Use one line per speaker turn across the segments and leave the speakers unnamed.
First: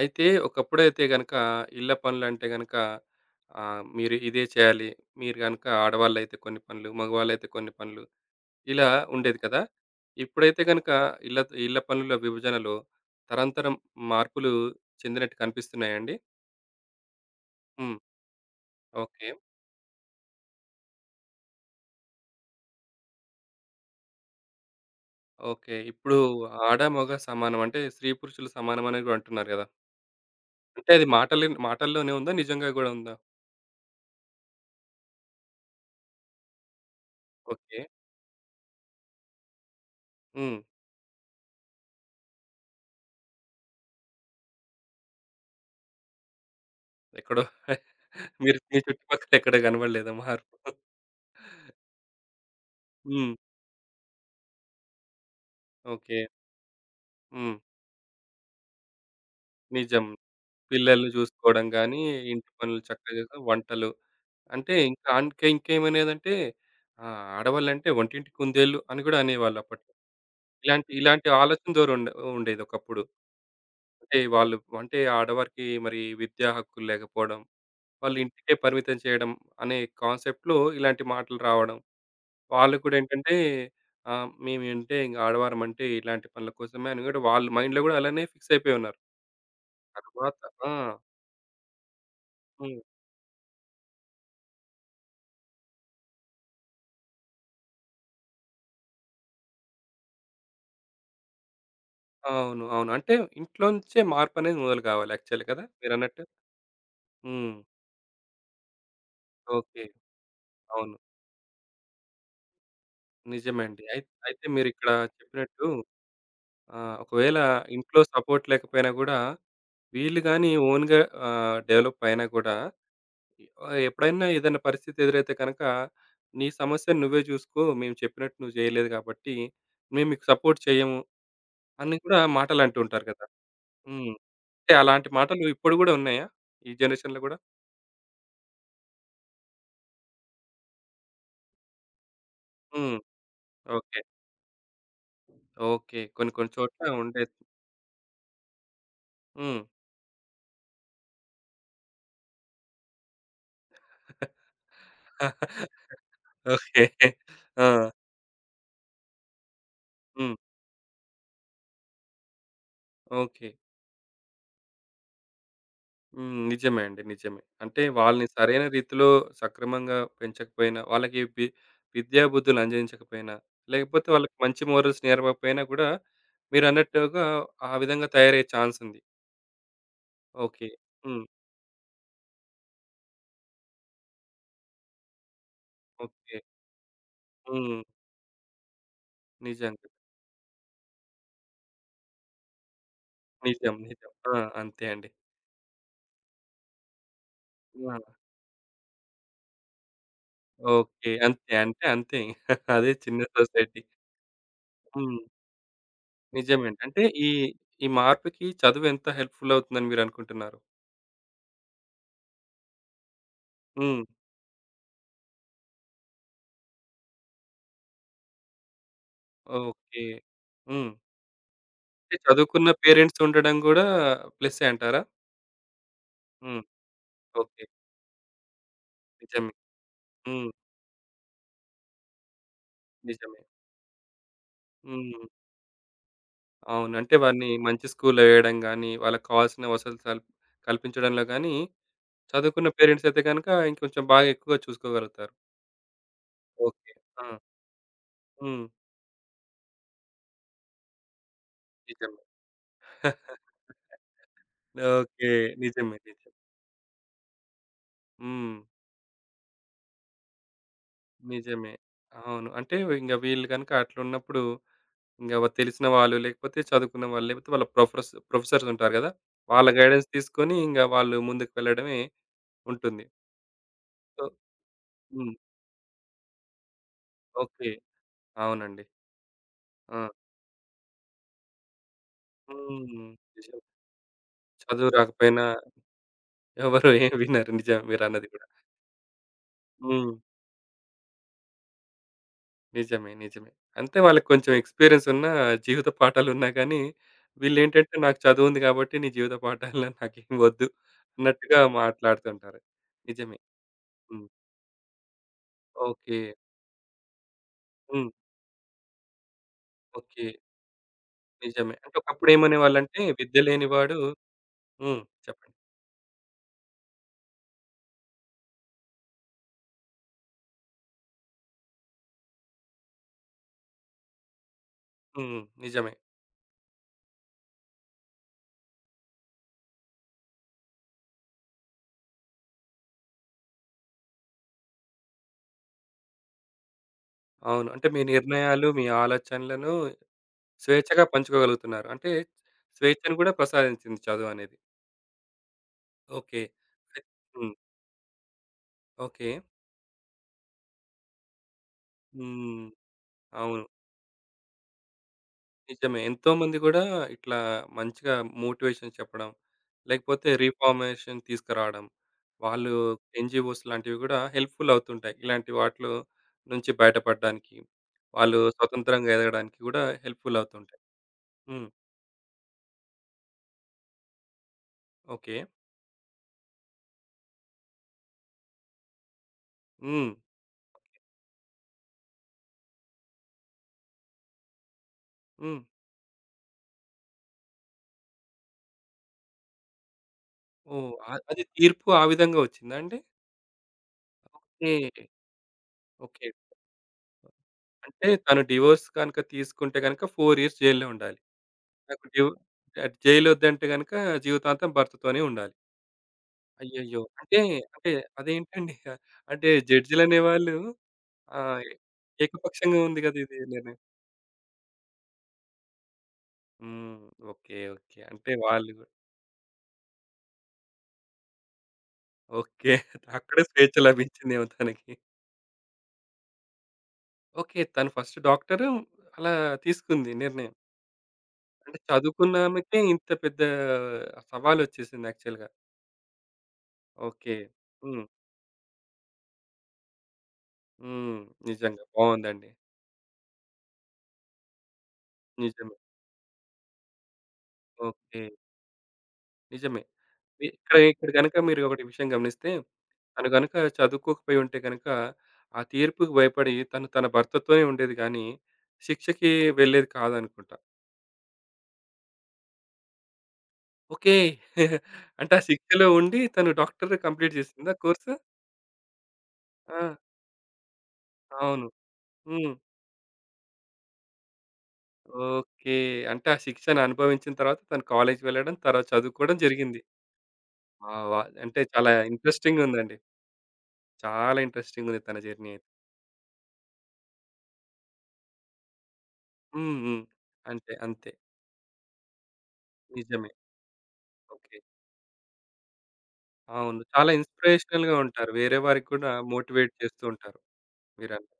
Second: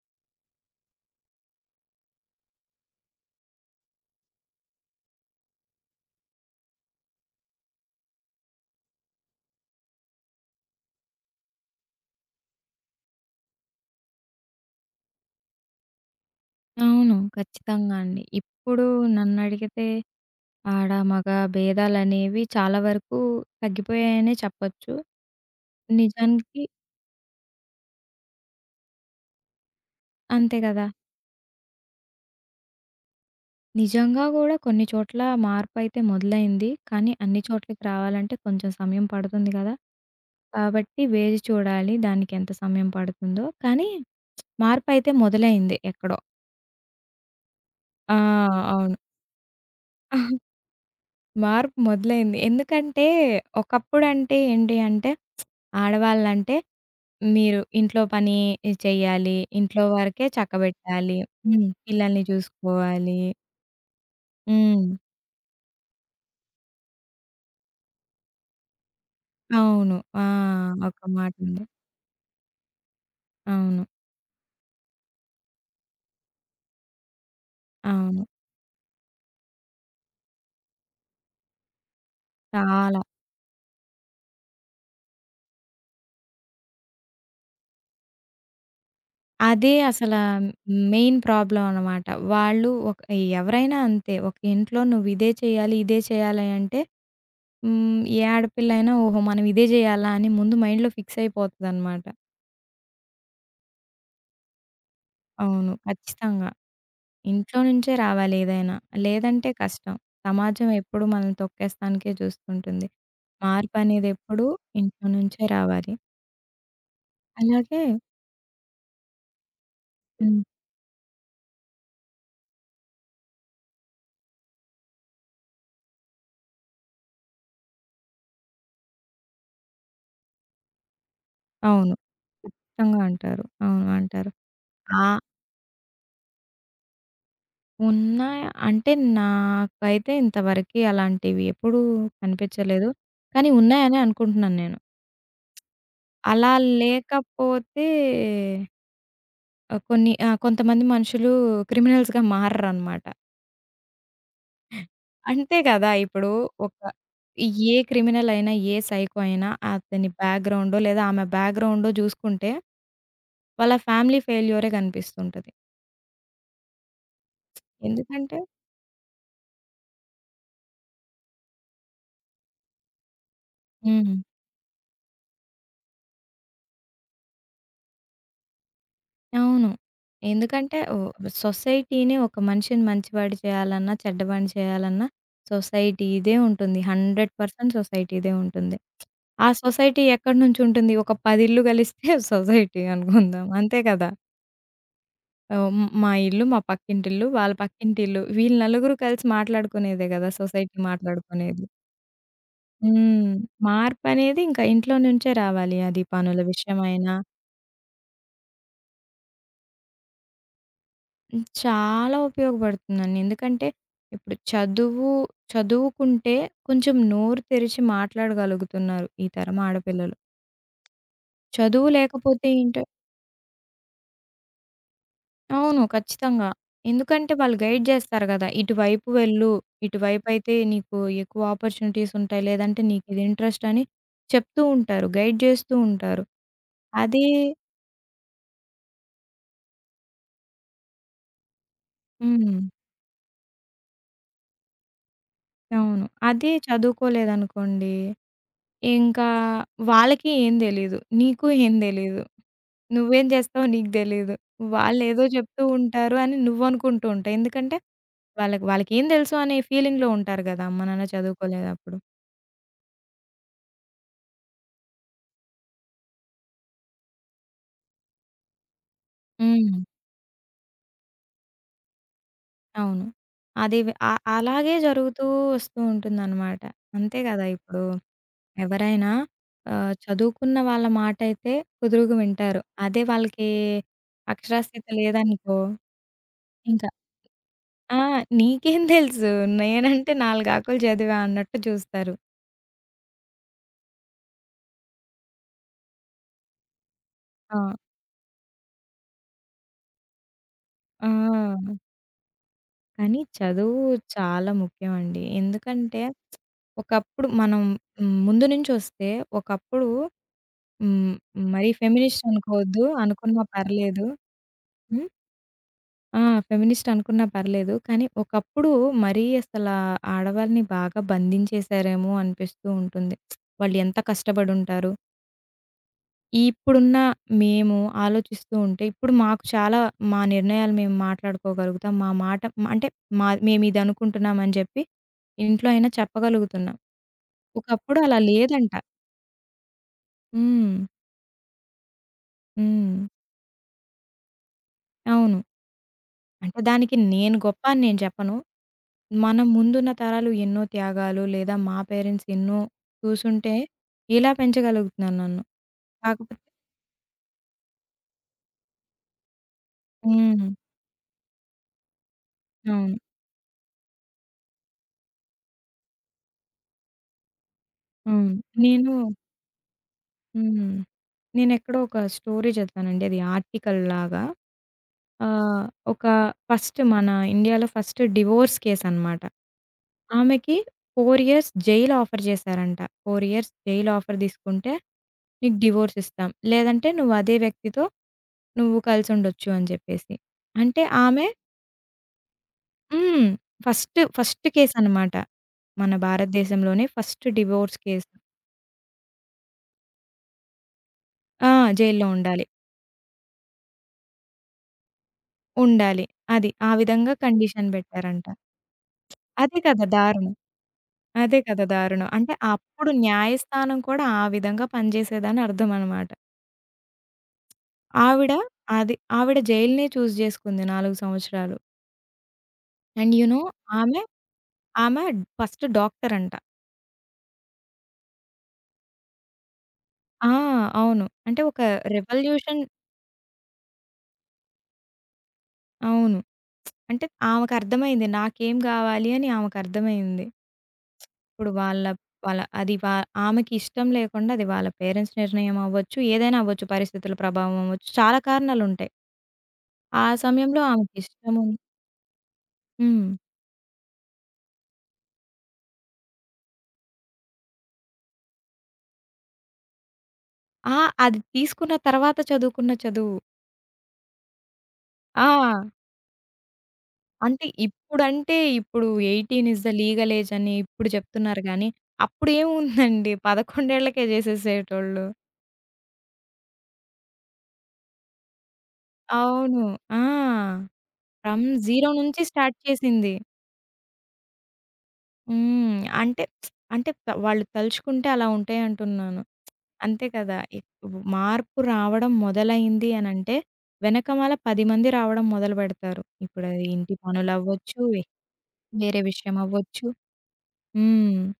అయితే ఒకప్పుడైతే గనక ఇళ్ళ పనులంటే గనక మీరు ఇదే చేయాలి. మీరు గనక ఆడవాళ్ళైతే కొన్ని పనులు, మగవాళ్ళైతే కొన్ని పనులు ఇలా ఉండేది కదా! ఇప్పుడైతే గనక ఇళ్ళ ఇళ్ళ పనుల విభజనలో తరంతరం మార్పులు చెందినట్టు కనిపిస్తున్నాయండి?
అవును. ఖచ్చితంగా
హ్మ్.
అండి. ఇప్పుడు
ఓకే.
నన్నడిగితే ఆడ, మగ భేదాలనేవి చాలా వరకు తగ్గిపోయాయనే చెప్పొచ్చు.
ఓకే. ఇప్పుడు
నిజానికి
ఆడ, మగ సమానం అంటే స్త్రీ, పురుషులు సమానం అని గూడా అంటున్నారు గదా!
అంతే కదా!
అంటే అది మాటలే మాటల్లోనే ఉందా? నిజంగా గూడా ఉందా?
నిజంగా గూడా కొన్ని చోట్ల మార్పయితే మొదలైంది. కానీ అన్ని
ఓకే.
చోట్లకి రావాలంటే కొంచెం సమయం పడుతుంది కదా!
హ్మ్.
కాబట్టి వేచి చూడాలి దానికెంత సమయం పడుతుందో. కానీ మార్పయితే మొదలైంది ఎక్కడో.
ఎక్కడో
ఆ!
మీరు మీ
అవును.
చుట్టుపక్కల ఎక్కడ గనపడలేదా మార్పు?
మార్పు మొదలైంది. ఎందుకంటే
హ్మ్.
ఒకప్పుడంటే ఏంటి అంటే
ఓకే.
ఆడవాళ్ళంటే
హ్మ్.
మీరు ఇంట్లో పని చెయ్యాలి. ఇంట్లో
నిజం.
వరకే
పిల్లల్ని
చక్కబెట్టాలి.
చూసుకోవడం
హ్మ్.
గాని,
పిల్లల్ని
ఇంటి పనులు చక్కగా
చూసుకోవాలి.
చేసి వంటలు అంటే
హ్మ్.
ఇంకా ఇంకా ఇంకేమనేదంటే ఆడవాళ్ళంటే "ఒంటింటి కుందేళ్ళు" అని కూడా అనేవాళ్ళు అప్పట్లో.
అవును. ఆ!
ఇలాంటి
ఒక
ఇలాంటి
మాటుంది.
ఆలోచన ధోరణి ఉండే ఉండేది ఒకప్పుడు.
అవును.
అంటే వాళ్ళు అంటే ఆడవారికి మరి విద్యా హక్కులు లేకపోవడం, వాళ్ళు
అవును.
ఇంటికే పరిమితం చేయడం అనే కాన్సెప్ట్‌లో ఇలాంటి మాటలు రావడం. వాళ్ళు కూడా
చాలా.
ఏంటంటే మేమేంటే ఇంక ఆడవారమంటే ఇలాంటి పనుల కోసమే అని కూడా వాళ్ళు మైండ్‌లో కూడా అలానే ఫిక్స్ అయిపోయి ఉన్నారు.
అదే అసల
తరువాత ఆ!
మెయిన్ ప్రాబ్లమ్ అనమాట. వాళ్ళు
హ్మ్.
ఒక ఎవరైనా అంతే. ఒక ఇంట్లో నువ్వు ఇదే చేయాలి, ఇదే చేయాలి అంటే హ్మ్. ఏ ఆడపిల్లైనా ఓహో! మనం ఇదే చేయాలా అని ముందు మైండ్‌లో ఫిక్స్ అయిపోతదనమాట.
అవును. అవును. అంటే ఇంట్లో నుంచే మార్పనేది మొదలు కావాలి యాక్చువల్లీ కదా!
అవును.
మీరన్నట్టు.
ఖచ్చితంగా.
హ్మ్.
ఇంట్లో నుంచే రావాలి ఏదైనా. లేదంటే
ఓకే.
కష్టం. సమాజం
అవును.
ఎప్పుడు మనల్ని తొక్కేస్తానికే చూస్తుంటుంది.
నిజమే అండి. అయి అయితే
మార్పనేదెప్పుడూ
మీరిక్కడ
ఇంట్లో నుంచే
చెప్పినట్టు
రావాలి.
ఒకవేళ
అలాగే
ఇంట్లో సపోర్ట్ లేకపోయినా గూడా వీళ్ళు
హ్మ్.
గాని ఓన్‌గా డెవలప్ అయినా గూడా ఎప్పుడైనా ఏదైనా పరిస్థితి ఎదురైతే కనుక నీ సమస్యను నువ్వే చూసుకో. మేము చెప్పినట్టు నువ్వు చేయలేదు కాబట్టి మేము మీకు సపోర్ట్ చేయము
అవును.
అని కూడా మాటలంటూ
ఖచ్చితంగా
ఉంటారు కదా!
అంటారు. అవును
హ్మ్.
అంటారు.
అంటే అలాంటి
ఆహ్,
మాటలు ఇప్పుడు గూడా ఉన్నాయా? ఈ జనరేషన్‌లో గూడా?
ఉన్నాయి అంటే నాకైతే ఇంతవరకి అలాంటివి ఎప్పుడూ కనిపించలేదు.
హ్మ్.
కానీ ఉన్నాయనే
ఓకే.
అనుకుంటున్నాను నేను.
ఓకే. కొన్ని
అలా
కొన్ని చోట్ల ఉండే
లేకపోతే
హ్మ్.
ఆహ్, కొన్ని ఆహ్, కొంతమంది మనుషులు క్రిమినల్స్‌గా మారరనమాట. అంతే కదా! ఇప్పుడు ఒక
ఓకే. ఆ!
ఏ క్రిమినల్ అయినా, ఏ సైకో అయినా అతని
హ్మ్.
బ్యాక్‌గ్రౌండో లేదా ఆమె బ్యాక్‌గ్రౌండో జూసుకుంటే
ఓకే.
వాళ్ళ ఫ్యామిలీ ఫెయిల్యూరే గనిపిస్తుంటది.
హ్మ్. నిజమే అండి. నిజమే. అంటే వాళ్ళని
ఎందుకంటే
సరైన రీతిలో సక్రమంగా పెంచకపోయినా, వాళ్ళకి వి విద్యా బుద్ధులు అందించకపోయినా, లేకపోతే
హ్మ్.
వాళ్ళకి మంచి మోరల్స్ నేర్పకపోయినా కూడా మీరన్నట్టుగా ఆ విధంగా తయారయ్యే ఛాన్స్ ఉంది.
అవును.
ఓకే.
ఎందుకంటే ఓహ్!
హ్మ్.
సొసైటీ‌నే ఒక మనిషిని మంచివాడు చేయాలన్నా, చెడ్డవాడిని చేయాలన్నా సొసైటీదే
ఓకే.
ఉంటుంది. 100%
హ్మ్.
సొసైటీదే ఉంటుంది. ఆ
నిజంగా.
సొసైటీ ఎక్కడి నుంచి ఉంటుంది? ఒక 10 ఇళ్ళు గలిస్తే సొసైటీ అనుకుందాం.
నిజం.
అంతే కదా!
నిజం. ఆ! అంతే అండి.
ఆహ్, హ్మ్. మా ఇల్లు, మా పక్కింటిల్లు, వాళ్ళ
ఆ!
పక్కింటిల్లు వీళ్ళు నలుగురు కలిసి మాట్లాడుకునేదే గదా! Society
okay. అంతే.
మాట్లాడుకునేది.
అంటే అంతే. అదే చిన్న
హ్మ్.
సొసైటీ.
మార్పనేది ఇంకా ఇంట్లో
హ్మ్.
నుంచే రావాలి. అది పనుల
నిజమేండి. అంటే
విషయమైనా
ఈ, ఈ మార్పుకి చదువు ఎంత హెల్ప్‌ఫుల్ అవుతుందని మీరనుకుంటున్నారు?
హ్మ్. చాలా ఉపయోగపడుతుందండి. ఎందుకంటే
హ్మ్.
ఇప్పుడు చదువు చదువుకుంటే కొంచెం నోరు తెరిచి మాట్లాడగలుగుతున్నారు ఈ తరం
ఓకే.
ఆడపిల్లలు.
హ్మ్.
చదువు
అంటే
లేకపోతే
చదువుకున్న
ఏంటంటే
పేరెంట్స్ ఉండడం గూడా ప్లస్సే అంటారా?
అవును. ఖచ్చితంగా.
హ్మ్.
ఎందుకంటే వాళ్ళు
ఓకే.
గైడ్ జేస్తారు గదా! ఇటువైపు వెళ్ళు,
నిజమే. హ్మ్.
ఇటువైపయితే నీకు ఎక్కువ ఆపర్చునిటీస్ ఉంటాయి. లేదంటే నీకిది
నిజమే.
ఇంట్రెస్ట్ అని చెప్తూ ఉంటారు.
హ్మ్.
గైడ్ జేస్తూ ఉంటారు.
అవును. అంటే
అదే
వారిని మంచి స్కూల్‌లో వేయడం గానీ, వాళ్ళకి కావాల్సిన వసతులు కల్ కల్పించడంలో గానీ,
హ్మ్.
చదువుకున్న పేరెంట్స్ అయితే గనక ఇంకొంచెం బాగా ఎక్కువగా చూసుకోగలుగుతారు.
అవును. అదే
ఓకే. ఆ!
చదువుకోలేదనుకోండి,
హ్మ్.
ఇంకా వాళ్ళకి ఏం తెలీదు. నీకు ఏం తెలీదు.
నిజమే.
నువ్వేం జేస్తావో నీకు తెలీదు. వాళ్ళేదో
ఓకే.
చెప్తూ
నిజమే.
ఉంటారు
నిజమే.
అని నువ్వనుకుంటూ ఉంటావు. ఎందుకంటే
హ్మ్.
వాళ్ళకేం తెలుసు అనే ఫీలింగ్‌లో ఉంటారు గదా! అమ్మ, నాన్న
నిజమే.
చదువుకోలేదప్పుడు.
అవును. అంటే ఇంగ వీళ్ళు గనుక అట్లున్నప్పుడు ఇంగ వ తెలిసిన వాళ్ళు లేకపోతే చదువుకున్న వాళ్ళు లేకపోతే వాళ్ళ ప్రొఫెస్ ప్రొఫెసర్స్ ఉంటారు గదా! వాళ్ళ
హ్మ్.
గైడెన్స్ తీసుకొని ఇంగ వాళ్ళు ముందుకు వెళ్ళడమే
అవును.
ఉంటుంది.
అది వె ఆహ్,
సో
అలాగే జరుగుతూ
హ్మ్.
వస్తూ ఉంటుందనమాట. అంతే గదా!
ఓకే.
ఇప్పుడు
అవునండి.
ఎవరైనా ఆహ్,
ఆ!
చదువుకున్న వాళ్ళ మాటయితే కుదురుగా వింటారు. అదే
హ్మ్.
వాళ్ళకి
నిజం.
అక్షరాస్యత
చదువు రాకపోయినా
లేదనుకో ఇంకా
ఎవరు ఏం వినరు. నిజం
ఆ!
మీరన్నది గూడా.
నీకేం తెలుసు?
హ్మ్.
నేనంటే 4 ఆకులు చదివా అన్నట్టు చూస్తారు.
నిజమే. నిజమే. అంతే వాళ్ళకి కొంచెం ఎక్స్‌పీరియన్స్ ఉన్న జీవిత పాఠాలున్నా గానీ,
ఆ!
వీళ్ళేంటంటే నాకు చదువుంది గాబట్టి నీ జీవిత పాఠాలు నాకేం వద్దు అన్నట్టుగా
ఆ!
మాట్లాడుతుంటారు.
కానీ
నిజమే.
చదువు
హ్మ్.
చాలా ముఖ్యమండి. ఎందుకంటే
ఓకే.
ఒకప్పుడు మనం
హ్మ్.
హ్మ్, ముందు నుంచొస్తే ఒకప్పుడు
ఓకే.
హ్మ్, మరీ
నిజమే. అంటే
ఫెమినిస్ట్ అనుకోవద్దు.
ఒకప్పుడేమనేవాళ్ళంటే విద్య
అనుకున్నా
లేనివాడు
పర్లేదు.
హ్మ్.
హ్మ్.
చెప్పండి.
ఆ! ఫెమినిస్ట్ అనుకున్నా పర్లేదు. కానీ ఒకప్పుడు మరీ అసలా ఆడవాళ్ళని బాగా బంధించేసారేమో అనిపిస్తూ ఉంటుంది. వాళ్ళు ఎంత కష్టపడుంటారు.
హ్మ్. నిజమే.
ఇప్పుడున్న మేము ఆలోచిస్తూ ఉంటే ఇప్పుడు మాకు చాలా మా నిర్ణయాలు మేము మాట్లాడుకోగలుగుతాం. మా మాట అంటే మా మేమిదనుకుంటున్నాం అని జెప్పి ఇంట్లో అయినా చెప్పగలుగుతున్నాం.
అవును. అంటే
ఒకప్పుడు
మీ
అలా
నిర్ణయాలు,
లేదంట.
మీ ఆలోచనలను
హ్మ్.
స్వేచ్ఛగా పంచుకోగలుగుతున్నారు. అంటే
హ్మ్.
స్వేచ్ఛను గూడా ప్రసాదించింది చదువనేది.
అవును.
ఓకే.
అంటే దానికి నేను
హ్మ్.
గొప్ప అని నేను చెప్పను.
ఓకే.
మన ముందున్న తరాలు ఎన్నో త్యాగాలు లేదా మా పేరెంట్స్ ఎన్నో
హ్మ్.
చూసుంటే
అవును.
ఇలా పెంచగలుగుతున్నాను నన్ను.
నిజమే.
కాకపోతే
ఎంతోమంది గూడా ఇట్లా మంచిగా మోటివేషన్ చెప్పడం, లేకపోతే
హ్మ్.
రీఫార్మేషన్ తీసుకురావడం, వాళ్ళు
అవును.
ఎన్‌జీఓస్ లాంటివి గూడా హెల్ప్‌ఫుల్ అవుతుంటాయి. ఇలాంటి వాటిలో నుంచి బయటపడడానికి,
అవును.
వాళ్ళు
నేను
స్వతంత్రంగా ఎదగడానికి గూడా హెల్ప్‌ఫుల్
హ్మ్.
అవుతుంటాయి. హ్మ్.
నేనెక్కడో ఒక స్టోరీ చదివానండి. అది ఆర్టికల్ లాగా.
ఓకే.
ఆహ్, ఒక ఫస్ట్ మన ఇండియాలో ఫస్ట్ డివోర్స్ కేస్ అనమాట.
హ్మ్.
ఆమెకి 4 ఇయర్స్ జైలు ఆఫర్ చేశారంట. 4 ఇయర్స్ జైలు ఆఫర్ తీసుకుంటే నీకు
హ్మ్.
డివోర్స్ ఇస్తాం. లేదంటే నువ్వు అదే వ్యక్తితో నువ్వు కలిసుండొచ్చు అని చెప్పేసి. అంటే
ఓహ్! అ
ఆమె
అది తీర్పు ఆ విధంగా వచ్చిందా అండి?
హ్మ్. First
okay.
కేసనమాట. మన
ఓకే.
భారతదేశంలోనే ఫస్ట్ డివోర్స్
అంటే
కేసు.
తను డివోర్స్ గనుక తీసుకుంటే గనుక 4 ఇయర్స్ జైల్‌లో ఉండాలి.
ఆ!
నాకు
జైల్లో
డివో
ఉండాలి.
జైలొద్దంటే గనుక జీవితాంతం భర్తతోనే ఉండాలి.
ఉండాలి. అది. ఆ
అయ్యయ్యో!
విధంగా
అంటే,
కండిషన్
అంటే
బెట్టారంట.
అదేంటండి? అంటే
అదే కదా దారుణం.
జడ్జిలనేవాళ్ళు
అదే
ఆహ్,
కదా దారుణం. అంటే
ఏకపక్షంగా
అప్పుడు
ఉంది గదా! ఇది నేను
న్యాయస్థానం కూడా ఆ విధంగా పనిజేసేదని అర్థమనమాట.
హ్మ్. ఓకే. ఓకే.
ఆవిడ
అంటే వాళ్ళు గూడా
అది ఆవిడ జైలునే చూజ్ జేసుకుంది 4 సంవత్సరాలు.
ఓకే.
అండ్ యూ నో
అక్కడే స్వేచ్ఛ
ఆమె,
లభించిందేమో తనకి.
ఆమె ఫస్ట్ డాక్టరంట.
ఓకే. తను ఫస్ట్ డాక్టరు అలా తీసుకుంది
ఆ!
నిర్ణయం.
అవును. అంటే ఒక
అంటే
రెవల్యూషన్
చదువుకున్నామెకే ఇంత పెద్ద సవాలొచ్చేసింది యాక్చువల్‌గా.
అవును. అంటే
ఓకే. హ్మ్.
ఆమెకర్థమైంది. నాకేం గావాలి అని ఆమెకర్థమైంది.
హ్మ్.
ఇప్పుడు వాళ్ళ
నిజంగా
వాళ్ళ
బావుందండి.
అది వా ఆమెకి ఇష్టం లేకుండా అది వాళ్ళ పేరెంట్స్ నిర్ణయం
నిజమే.
అవ్వచ్చు, ఏదైనా అవ్వచ్చు, పరిస్థితుల ప్రభావం అవ్వచ్చు. చాలా
ఓకే.
కారణాలుంటాయి.
నిజమే.
ఆ సమయంలో
ఇక్కడ ఇక్కడ గనుక
ఆమెకిష్టము
మీరు ఒకటి విషయం గమనిస్తే
హ్మ్.
తను గనుక చదువుకోకపోయి ఉంటే గనుక, ఆ తీర్పుకి భయపడి తను తన భర్తతోనే ఉండేది గానీ, శిక్షకి వెళ్ళేది కాదనుకుంటా.
ఆ! అది తీసుకున్న తర్వాత చదువుకున్న చదువు.
ఓకే.
ఆ!
అంటే ఆ శిక్షలో ఉండి తను డాక్టర్ కంప్లీట్
అంటే
చేసిందా కోర్సు?
ఇప్పుడంటే ఇప్పుడు 18 is the
ah!
Legal age అని ఇప్పుడు చెప్తున్నారు గానీ,
అవును. హ్మ్.
అప్పుడేముందండి 11 ఏళ్లకే చేసేసేటోళ్ళు.
ఓకే. అంటే ఆ శిక్షను అనుభవించిన తర్వాత తను కాలేజ్‌కి వెళ్ళడం, తర్వాత చదువుకోవడం
అవును.
జరిగింది.
ఆ!
ఆ! వ
ఫ్రమ్
అంటే
0
చాలా
నుంచి స్టార్ట్
ఇంట్రెస్టింగుందండి.
చేసింది.
చాలా ఇంట్రెస్టింగుంది తన జర్నీ అయితే.
హ్మ్. అంటే అంటే త వాళ్ళు తలుచుకుంటే అలా ఉంటాయంటున్నాను.
హ్మ్. హ్మ్.
అంతే కదా!
అంతే. అంతే.
మార్పు రావడం మొదలైంది
నిజమే.
అనంటే, వెనకమాల
ఓకే.
10 మంది రావడం మొదలుపెడతారు. ఇప్పుడది
అవును.
ఇంటి
చాలా
పనులవ్వచ్చు,
ఇన్‌స్పిరేషనల్‌గా ఉంటారు. వేరే వారికి
వేరే
కూడా
విషయం
మోటివేట్
అవ్వచ్చు.
చేస్తూ ఉంటారు
హ్మ్.
మీరన్నట్టు.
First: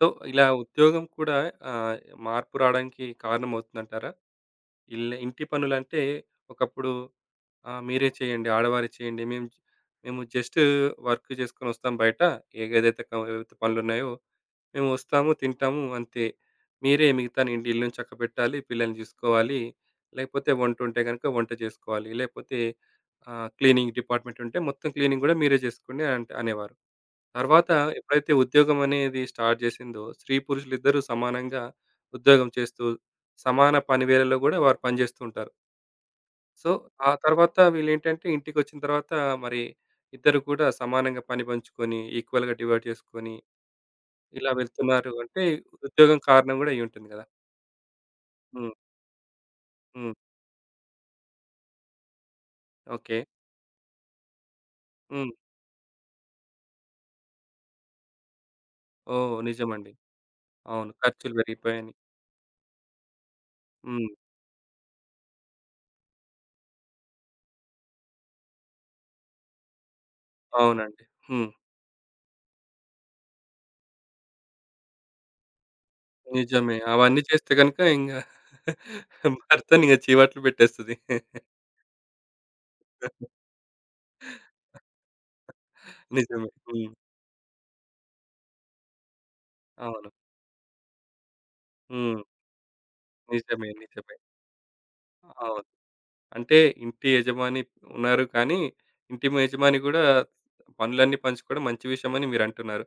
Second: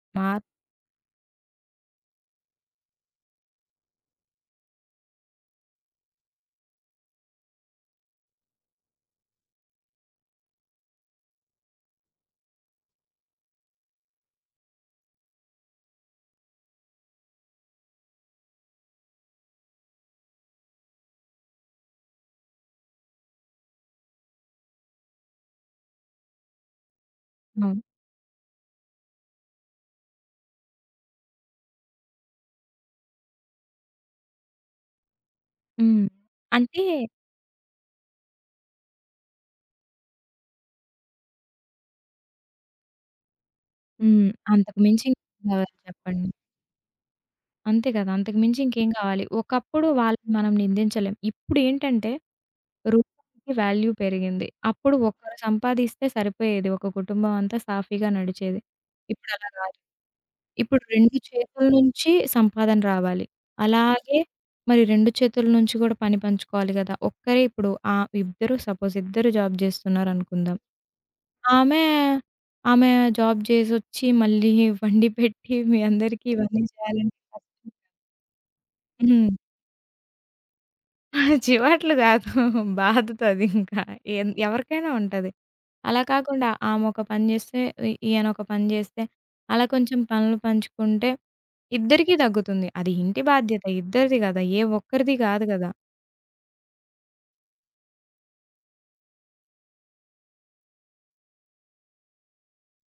సో, ఇలా
మార్పు
ఉద్యోగం కూడా ఆహ్, మార్పు రావడానికి కారణమవుతుందంటారా? ఇల్ ఇంటి పనులంటే ఒకప్పుడు మీరే చేయండి, ఆడవారే చేయండి. మేము మేము జస్ట్ వర్క్ చేసుకొనొస్తాం బయట. ఏగేదైతే క ఏవైతే పనులున్నాయో మేము వస్తాము, తింటాము అంతే. మీరే మిగతా నీ ఇల్లుని చక్కబెట్టాలి, పిల్లల్ని చూసుకోవాలి, లేకపోతే వంటుంటే గనుక వంట చేసుకోవాలి, లేకపోతే క్లీనింగ్ డిపార్ట్‌మెంట్ ఉంటే మొత్తం క్లీనింగ్ గూడా మీరే చేసుకోండి అంటే అనేవారు. తర్వాత ఎప్పుడైతే ఉద్యోగం అనేది స్టార్ట్ చేసిందో స్త్రీ, పురుషులిద్దరూ సమానంగా ఉద్యోగం చేస్తూ, సమాన పని వేళల్లో గూడా వారు పనిచేస్తూ ఉంటారు.
హ్మ్.
సో,
అంటే
ఆ తర్వాత వీళ్ళేంటంటే ఇంటికొచ్చిన తర్వాత మరి ఇద్దరు కూడా సమానంగా పని పంచుకొని, ఈక్వల్‌గా డివైడ్ చేసుకొని
హ్మ్.
ఇలా
అంతకు మించి
వెళ్తున్నారు అంటే
ఇంకేం కావాలి
ఉద్యోగం
చెప్పండి.
కారణం గూడా అయ్యుంటుంది గదా!
అంతే కదా! అంతకు మించి
హ్మ్.
ఇంకేం కావాలి. ఒకప్పుడు
హ్మ్.
వాళ్ళని మనం నిందించలేం. ఇప్పుడేంటంటే
ఓకే.
రూపాయికి వాల్యూ పెరిగింది. అప్పుడు
హ్మ్.
ఒక్కరు సంపాదిస్తే సరిపోయేది. ఒక కుటుంబం అంతా సాఫీగా నడిచేది.
ఓహ్!
ఇప్పుడలా కాదు.
నిజమండి.
ఇప్పుడు
అవును.
2
ఖర్చులు
చేతుల
పెరిగిపోయాయని.
నుంచి సంపాదన రావాలి.
హ్మ్.
అలాగే మరి 2 చేతుల నుంచి కూడా పని పంచుకోవాలి కదా! ఒక్కరే ఇప్పుడు ఆహ్, ఇద్దరు సపోజ్ ఇద్దరు జాబ్ చేస్తున్నారనుకుందాం.
అవునండి. హ్మ్.
ఆమె, ఆమె జాబ్ చేసొచ్చి మళ్ళీ వండి పెట్టి మీ అందరికీ ఇవన్నీ
నిజమే.
చేయాలంటే
అవన్నీ
కష్టం.
చేస్తే గనుక ఇంగ భర్తనింగ చీవట్లు పెట్టేస్తది.
హ్మ్. చివాట్లు కాదు. బాధతోదింకా. ఎవరికైనా ఉంటది. అలా
నిజమే.
కాకుండా ఆమె
హ్మ్.
ఒక పని చేస్తే, ఈయన ఒక పని చేస్తే, అలా కొంచెం
అవును.
పనులు పంచుకుంటే ఇద్దరికీ
హ్మ్.
తగ్గుతుంది. అది ఇంటి బాధ్యత
నిజమే. నిజమే.
ఇద్దరిది కదా! ఏ ఒక్కరిది కాదు
అవును.
కదా!
అంటే ఇంటి యజమాని ఉన్నారు కానీ, ఇంటి యజమాని గూడా పనులన్నీ పంచుకోవడం మంచి విషయమని మీరంటున్నారు.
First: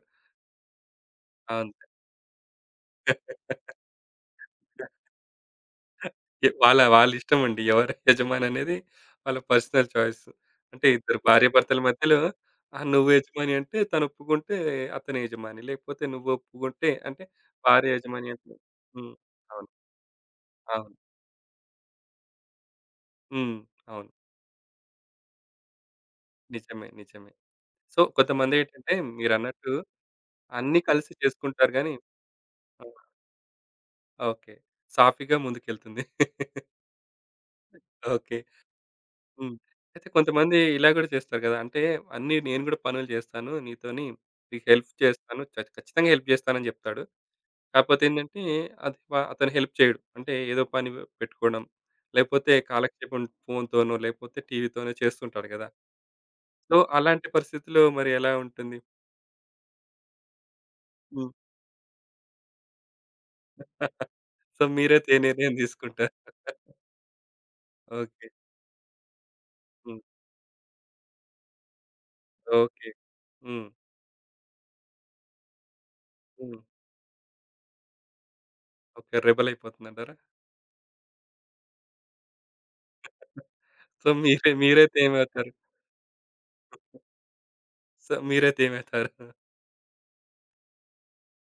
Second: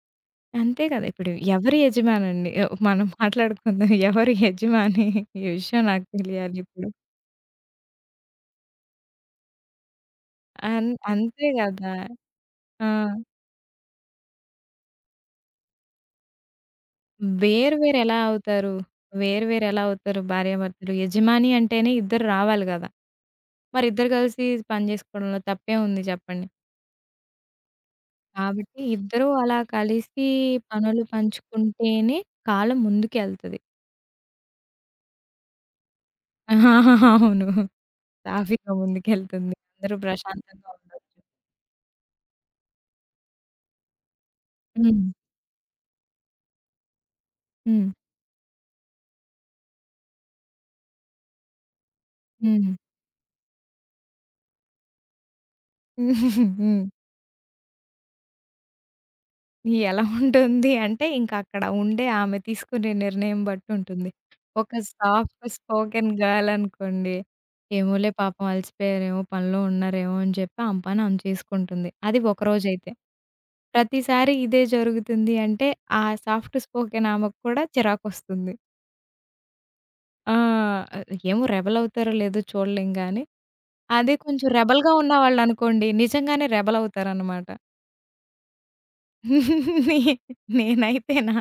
అంతే కదా! ఇప్పుడు
అవును.
ఎవరు యజమానండి? ఆహ్, మనం మాట్లాడుకుందాం. ఎవరు యజమాని? ఈ విషయం నాకు
ఎ
తెలియాలి
వాళ్ళ
ఇప్పుడు.
వాళ్ళిష్టమండి. ఎవరు యజమాని అనేది వాళ్ళ పర్సనల్ చాయిస్. అంటే ఇద్దరు
అంతే
భార్యాభర్తల
కదా!
మధ్యలో
ఆ!
నువ్వు యజమాని అంటే తనొప్పుకుంటే అతనే యజమాని. లేకపోతే నువ్వు ఒప్పుకుంటే అంటే
వేరు
భార్య
వేరు ఎలా
యజమాని అంటుంది.
అవుతారు?
హ్మ్.
వేరు వేరు
అవును.
ఎలా అవుతారు భార్యాభర్తలు?
అవును.
యజమాని అంటేనే ఇద్దరు రావాలి కదా!
హ్మ్.
మరి ఇద్దరు
అవును.
కలిసి పని చేసుకోవడంలో తప్పే ఉంది చెప్పండి?
నిజమే. నిజమే. సో,
కాబట్టి
కొంతమందేంటంటే
ఇద్దరూ అలా
మీరన్నట్టు
కలిసి
అన్నీ
పనులు
కలిసి చేసుకుంటారు గానీ
పంచుకుంటేనే కాలం
ఆ!
ముందుకెళ్తది.
ఓకే. సాఫీగా ముందుకెళ్తుంది.
అవును.
ఓకే.
సాఫీగా ముందుకెళ్తుంది.
హ్మ్.
అందరూ
అయితే కొంతమంది
ప్రశాంతంగా
ఇలా గూడా
ఉండొచ్చు.
చేస్తారు గదా! అంటే అన్నీ నేను గూడా పనులు జేస్తాను నీతోని. నీకు హెల్ప్
హ్మ్.
చేస్తాను. చ ఖచ్చితంగా హెల్ప్ జేస్తానని జెప్తాడు.
హ్మ్.
కాపోతే ఏంటంటే అది వ అతను హెల్ప్ చేయడు. అంటే ఏదో పని పెట్టుకోవడం, లేపోతే
హ్మ్.
కాలక్షేపం ఫోన్‌తోనో, లేపోతే టీవీతోనో చేస్తుంటాడు గదా! సో,
హ్మ్.
అలాంటి పరిస్థితిలో మరి ఎలా ఉంటుంది?
ఎలా ఉంటుంది అంటే,
హ్మ్.
ఇంక అక్కడ ఉండే ఆమె తీసుకునే నిర్ణయం బట్టి ఉంటుంది.
సో,
ఒక
మీరే తే
సాఫ్ట్
నిర్ణయం
స్పోకెన్
తీసుకుంటారు.
గర్ల్ అనుకోండి, ఏమోలే
ఓకే.
పాపం అలసిపోయారేమో, పనిలో
హ్మ్.
ఉన్నారేమో అని చెప్పి ఆమె పని ఆమె చేసుకుంటుంది. అది ఒకరోజైతే.
ఓకే. హ్మ్.
ప్రతిసారి ఇదే జరుగుతుంది అంటే, ఆ సాఫ్ట్
హ్మ్.
స్పోకెన్ ఆమెకు కూడా చిరాకొస్తుంది.
ఓకే. రెబెల్ అయిపోతుందంటారా?
ఆ! ఏమో రెబెల్ అవుతారో లేదో చూడలేం గానీ,
సో,
అదే కొంచెం
మీరే
రెబెల్‌గా
మీరైతే ఏమవుతారు?
ఉన్నవాళ్ళనుకోండి, నిజంగానే రెబెల్ అవుతారనమాట.
సో, మీరైతే ఏమవుతారు?
నే నేనైతేనా?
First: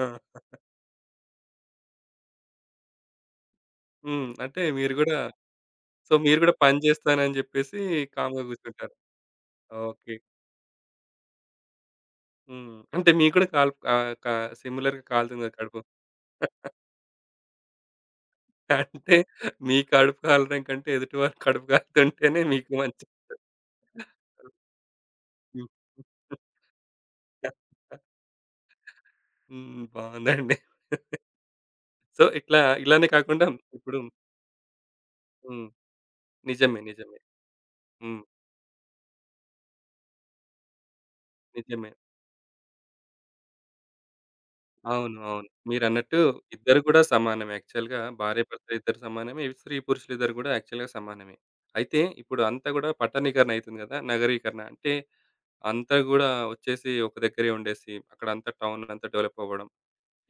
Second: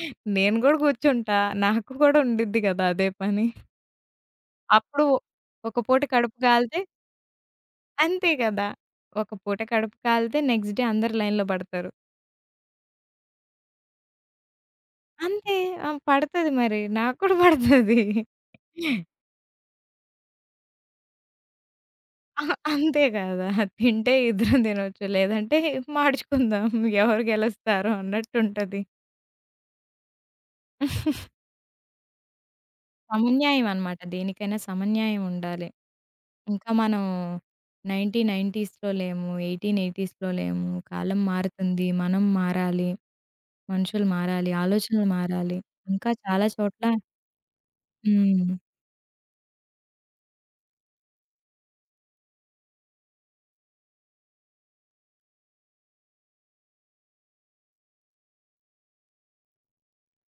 ఆ!
నేను గూడా కూర్చుంటా. నాకు కూడా ఉండిద్ది గదా! అదే పని.
హ్మ్. అంటే మీరు
అప్పుడు
గూడా
ఒక పూట
సో,
కడుపు
మీరు గూడా పని
కాలితే
జేస్తానని జెప్పేసి
అంతే
కామ్‌గా
గదా!
గూర్చుంటారు.
ఒక పూట కడుపు
ఓకే.
కాలితే నెక్స్ట్ డే అందరూ లైన్‌లో పడతారు.
హ్మ్. అంటే మీకు గూడా కాలు కా సిమిలర్‌గా కాలుతుంది
అంతే.
గదా కడుపు.
ఆ! పడతది మరి. నాకు కూడా పడతది.
అంటే మీ కడుపు కాలడం కంటే ఎదుటి వారి కడుపు కాలుతుంటేనే
ఆ!
మీకు
అంతే
మంచిగుంటది.
గదా! తింటే ఇద్దరం తినొచ్చు. లేదంటే
హ్మ్.
మాడుచుకుందాం. ఎవరు గెలుస్తారో అన్నట్టుంటది.
హ్మ్. బావుందండి. సో, ఇట్లా ఇలానే కాకుండా
సమన్యాయం
ఇప్పుడు
అన్నమాట. దేనికైనా సమన్యాయం ఉండాలి.
హ్మ్.
ఇంకా
నిజమే.
మనం
నిజమే. హ్మ్.
1990స్‌లో లేము. 1880స్‌లో లేము. కాలం మారుతుంది.
నిజమే.
మనం మారాలి. మనుషులు మారాలి. ఆలోచనలు
అవును. అవును.
మారాలి. ఇంకా
మీరన్నట్టు
చాలా
ఇద్దరు
చోట్ల
కూడా సమానమే. యాక్చువల్‌గా
హ్మ్.
భార్యాభర్తలు ఇద్దరు సమానమే. స్త్రీ పురుషులిద్దరు కూడా యాక్చువల్‌గా సమానమే. అయితే ఇప్పుడు అంతా కూడా పట్టణీకరణ అయితుంది కదా! నగరీకరణ. అంటే అంతా గూడా వచ్చేసి ఒక దగ్గరే ఉండేసి అక్కడంతా టౌన్ అంతా డెవలప్ అవ్వడం.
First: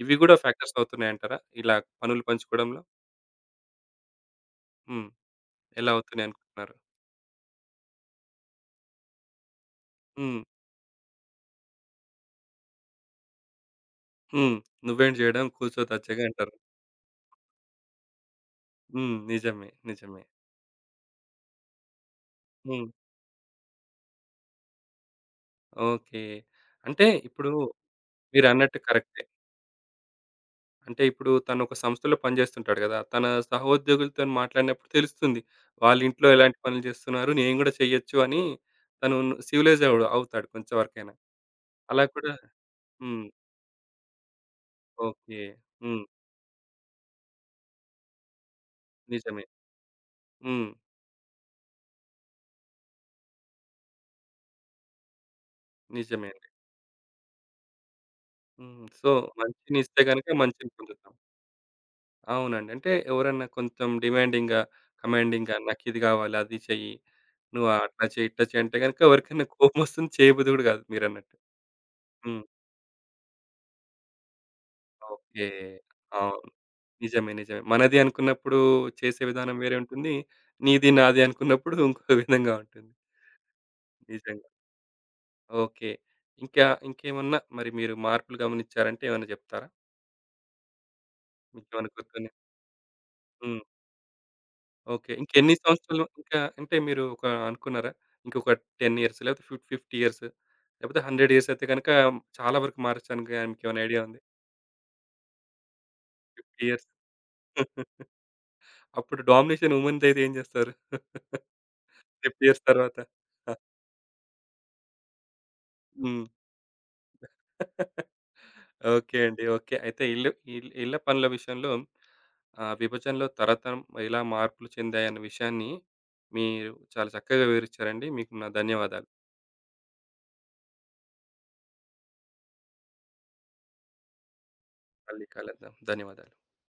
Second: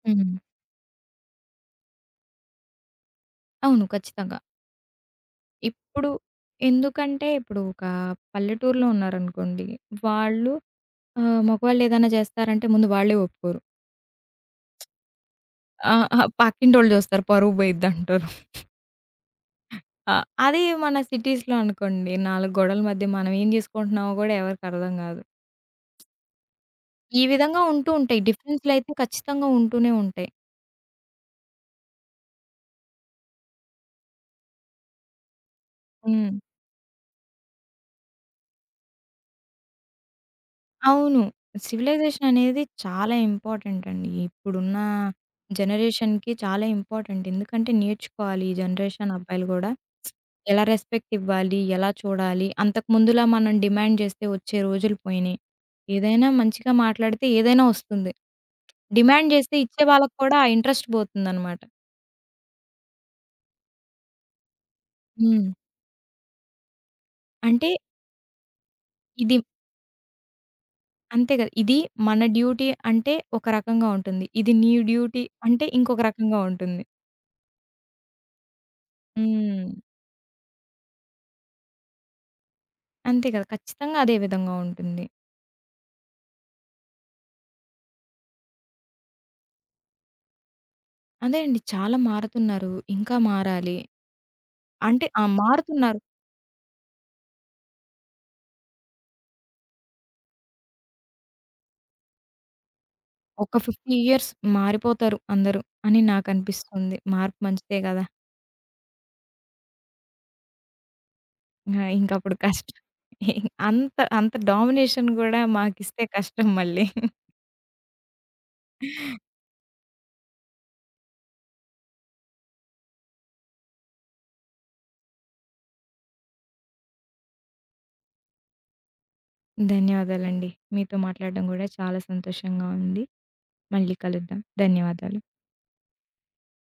ఇవి
హ్మ్.
కూడా ఫ్యాక్టర్స్ అవుతున్నాయంటారా? ఇలా పనులు పంచుకోవడంలో?
అవును. ఖచ్చితంగా.
హ్మ్. ఎలా
ఇప్పుడు
అవుతున్నాయనుకుంటున్నారు?
ఎందుకంటే ఇప్పుడు ఒక పల్లెటూరులో ఉన్నారనుకోండి.
హ్మ్.
వాళ్ళు ఆహ్, మగవాళ్ళు ఏదైనా చేస్తారంటే ముందు వాళ్ళే ఒప్పుకోరు.
హ్మ్. నువ్వేం చేయడం కూర్చో
ఆ! అహా!
దచ్చగా అంటారు.
పక్కింటోళ్ళు చూస్తారు. పరువు పోయిద్దంటారు.
హ్మ్. నిజమే.
ఆ!
నిజమే.
అదే మన సిటీస్‌లో అనుకోండి. నాలుగు గోడల
హ్మ్.
మధ్య మనం ఏం చేసుకుంటున్నామో కూడా ఎవరికీ అర్థం కాదు.
ఓకే. అంటే
ఈ
ఇప్పుడు
విధంగా ఉంటూ ఉంటాయి.
మీరన్నట్టు
డిఫరెన్స్‌లయితే
కరెక్టే.
ఖచ్చితంగా ఉంటూనే ఉంటాయి.
అంటే ఇప్పుడు తను ఒక సంస్థలో పనిచేస్తుంటాడు కదా! తన సహోద్యోగులతోని మాట్లాడినప్పుడు తెలుస్తుంది. వాళ్ళ ఇంట్లో
హ్మ్.
ఎలాంటి పనులు చేస్తున్నారు. నేను కూడా చేయొచ్చు అని తను సివిలైజ్ అవు అవుతాడు కొంచెం వరకైనా.
అవును.
అలా
సివిలైజేషన్
కూడా
అనేది చాలా
హ్మ్.
ఇంపార్టెంట్ అండి. ఇప్పుడున్న
ఓకే. హ్మ్.
జనరేషన్‌కి చాలా ఇంపార్టెంట్. ఎందుకంటే నేర్చుకోవాలి ఈ జనరేషన్
నిజమే.
అబ్బాయిలు గూడా. ఎలా
హ్మ్.
రెస్పెక్ట్ ఇవ్వాలి? ఎలా చూడాలి? అంతకు ముందులా మనం డిమాండ్ చేస్తే వచ్చే రోజులు పోయినాయి. ఏదైనా
నిజమే అండి.
మంచిగా మాట్లాడితే ఏదైనా వస్తుంది.
హ్మ్. సో,
డిమాండ్ చేస్తే
మంచిని
ఇచ్చే
ఇస్తే
వాళ్ళకి కూడా
గనుక
ఆ
మంచిని
ఇంట్రెస్ట్
పొందుతాం.
పోతుందనమాట.
అవునండి. అంటే ఎవరన్నా కొంచెం డిమాండింగ్‌గా,
హ్మ్.
కమాండింగ్‌గా నాకిది కావాలి, అది చెయ్యి, నువ్వు
అంటే
అట్లా చెయ్యి, ఇట్లా చెయ్యి అంటే గనుక
ఇది
ఎవరికైనా కోపమొస్తుంది చేయబుద్ధి కూడా కాదు
అంతే
మీరన్నట్టు.
కదా! ఇది మన
హ్మ్.
డ్యూటీ అంటే ఒక రకంగా ఉంటుంది. ఇది నీ డ్యూటీ
ఓకే.
అంటే ఇంకొక రకంగా
అవును.
ఉంటుంది.
నిజమే. నిజమే. మనది అనుకున్నప్పుడు చేసే విధానం
హ్మ్.
వేరే ఉంటుంది. నీది, నాది అనుకున్నప్పుడు ఇంకొక విధంగా ఉంటుంది.
అంతే కదా! ఖచ్చితంగా అదే
నిజంగా.
విధంగా ఉంటుంది.
ఓకే. ఇంకా ఇంకేమన్నా మరి మీరు మార్పులు గమనించారంటే ఏమైనా చెప్తారా?
అదే అండి
మీకేమైనా
చాలా
గుర్తున్నాయి?
మారుతున్నారు. ఇంకా
హ్మ్.
మారాలి. అంటే
ఓకే.
ఆ!
ఇంకెన్ని
మారుతున్నారు.
సంవత్సరాలు ఇంకా అంటే మీరు ఒక అనుకున్నారా? ఇంకొక 10 ఇయర్స్ లేకపోతే ఫిఫ్ 50 ఇయర్స్ లేకపోతే 100 ఇయర్స్ అయితే గనక చాలా వరకు మార్చడానికి
ఒక
మీకేమైనా
50
ఐడియా ఉంది?
ఇయర్స్ మారిపోతారు అందరూ అని
50 ఇయర్స్
నాకనిపిస్తుంది. మార్పు మంచిదే కదా!
అప్పుడు డామినేషన్ ఉమెన్‌దైతే ఏం చేస్తారు?
ఆ! ఇంకప్పుడు
50 ఇయర్స్
కష్టం.
తర్వాత?
అంత అంత డామినేషన్ గూడా మాకిస్తే
హ్మ్.
కష్టం మళ్ళీ.
ఓకే అండి. ఓకే. అయితే ఇల్లు ఇల్ ఇళ్ళ పనుల విషయంలో విభజనలో తరతరం ఎలా మార్పులు చెందాయన్న విషయాన్ని మీరు చాలా చక్కగా వివరించారండి. మీకు నా ధన్యవాదాలు.
ధన్యవాదాలండి. మీతో మాట్లాడడం గూడా చాలా సంతోషంగా ఉంది. మళ్ళీ కలుద్దాం. ధన్యవాదాలు.
మళ్ళీ కలుద్దాం. ధన్యవాదాలు.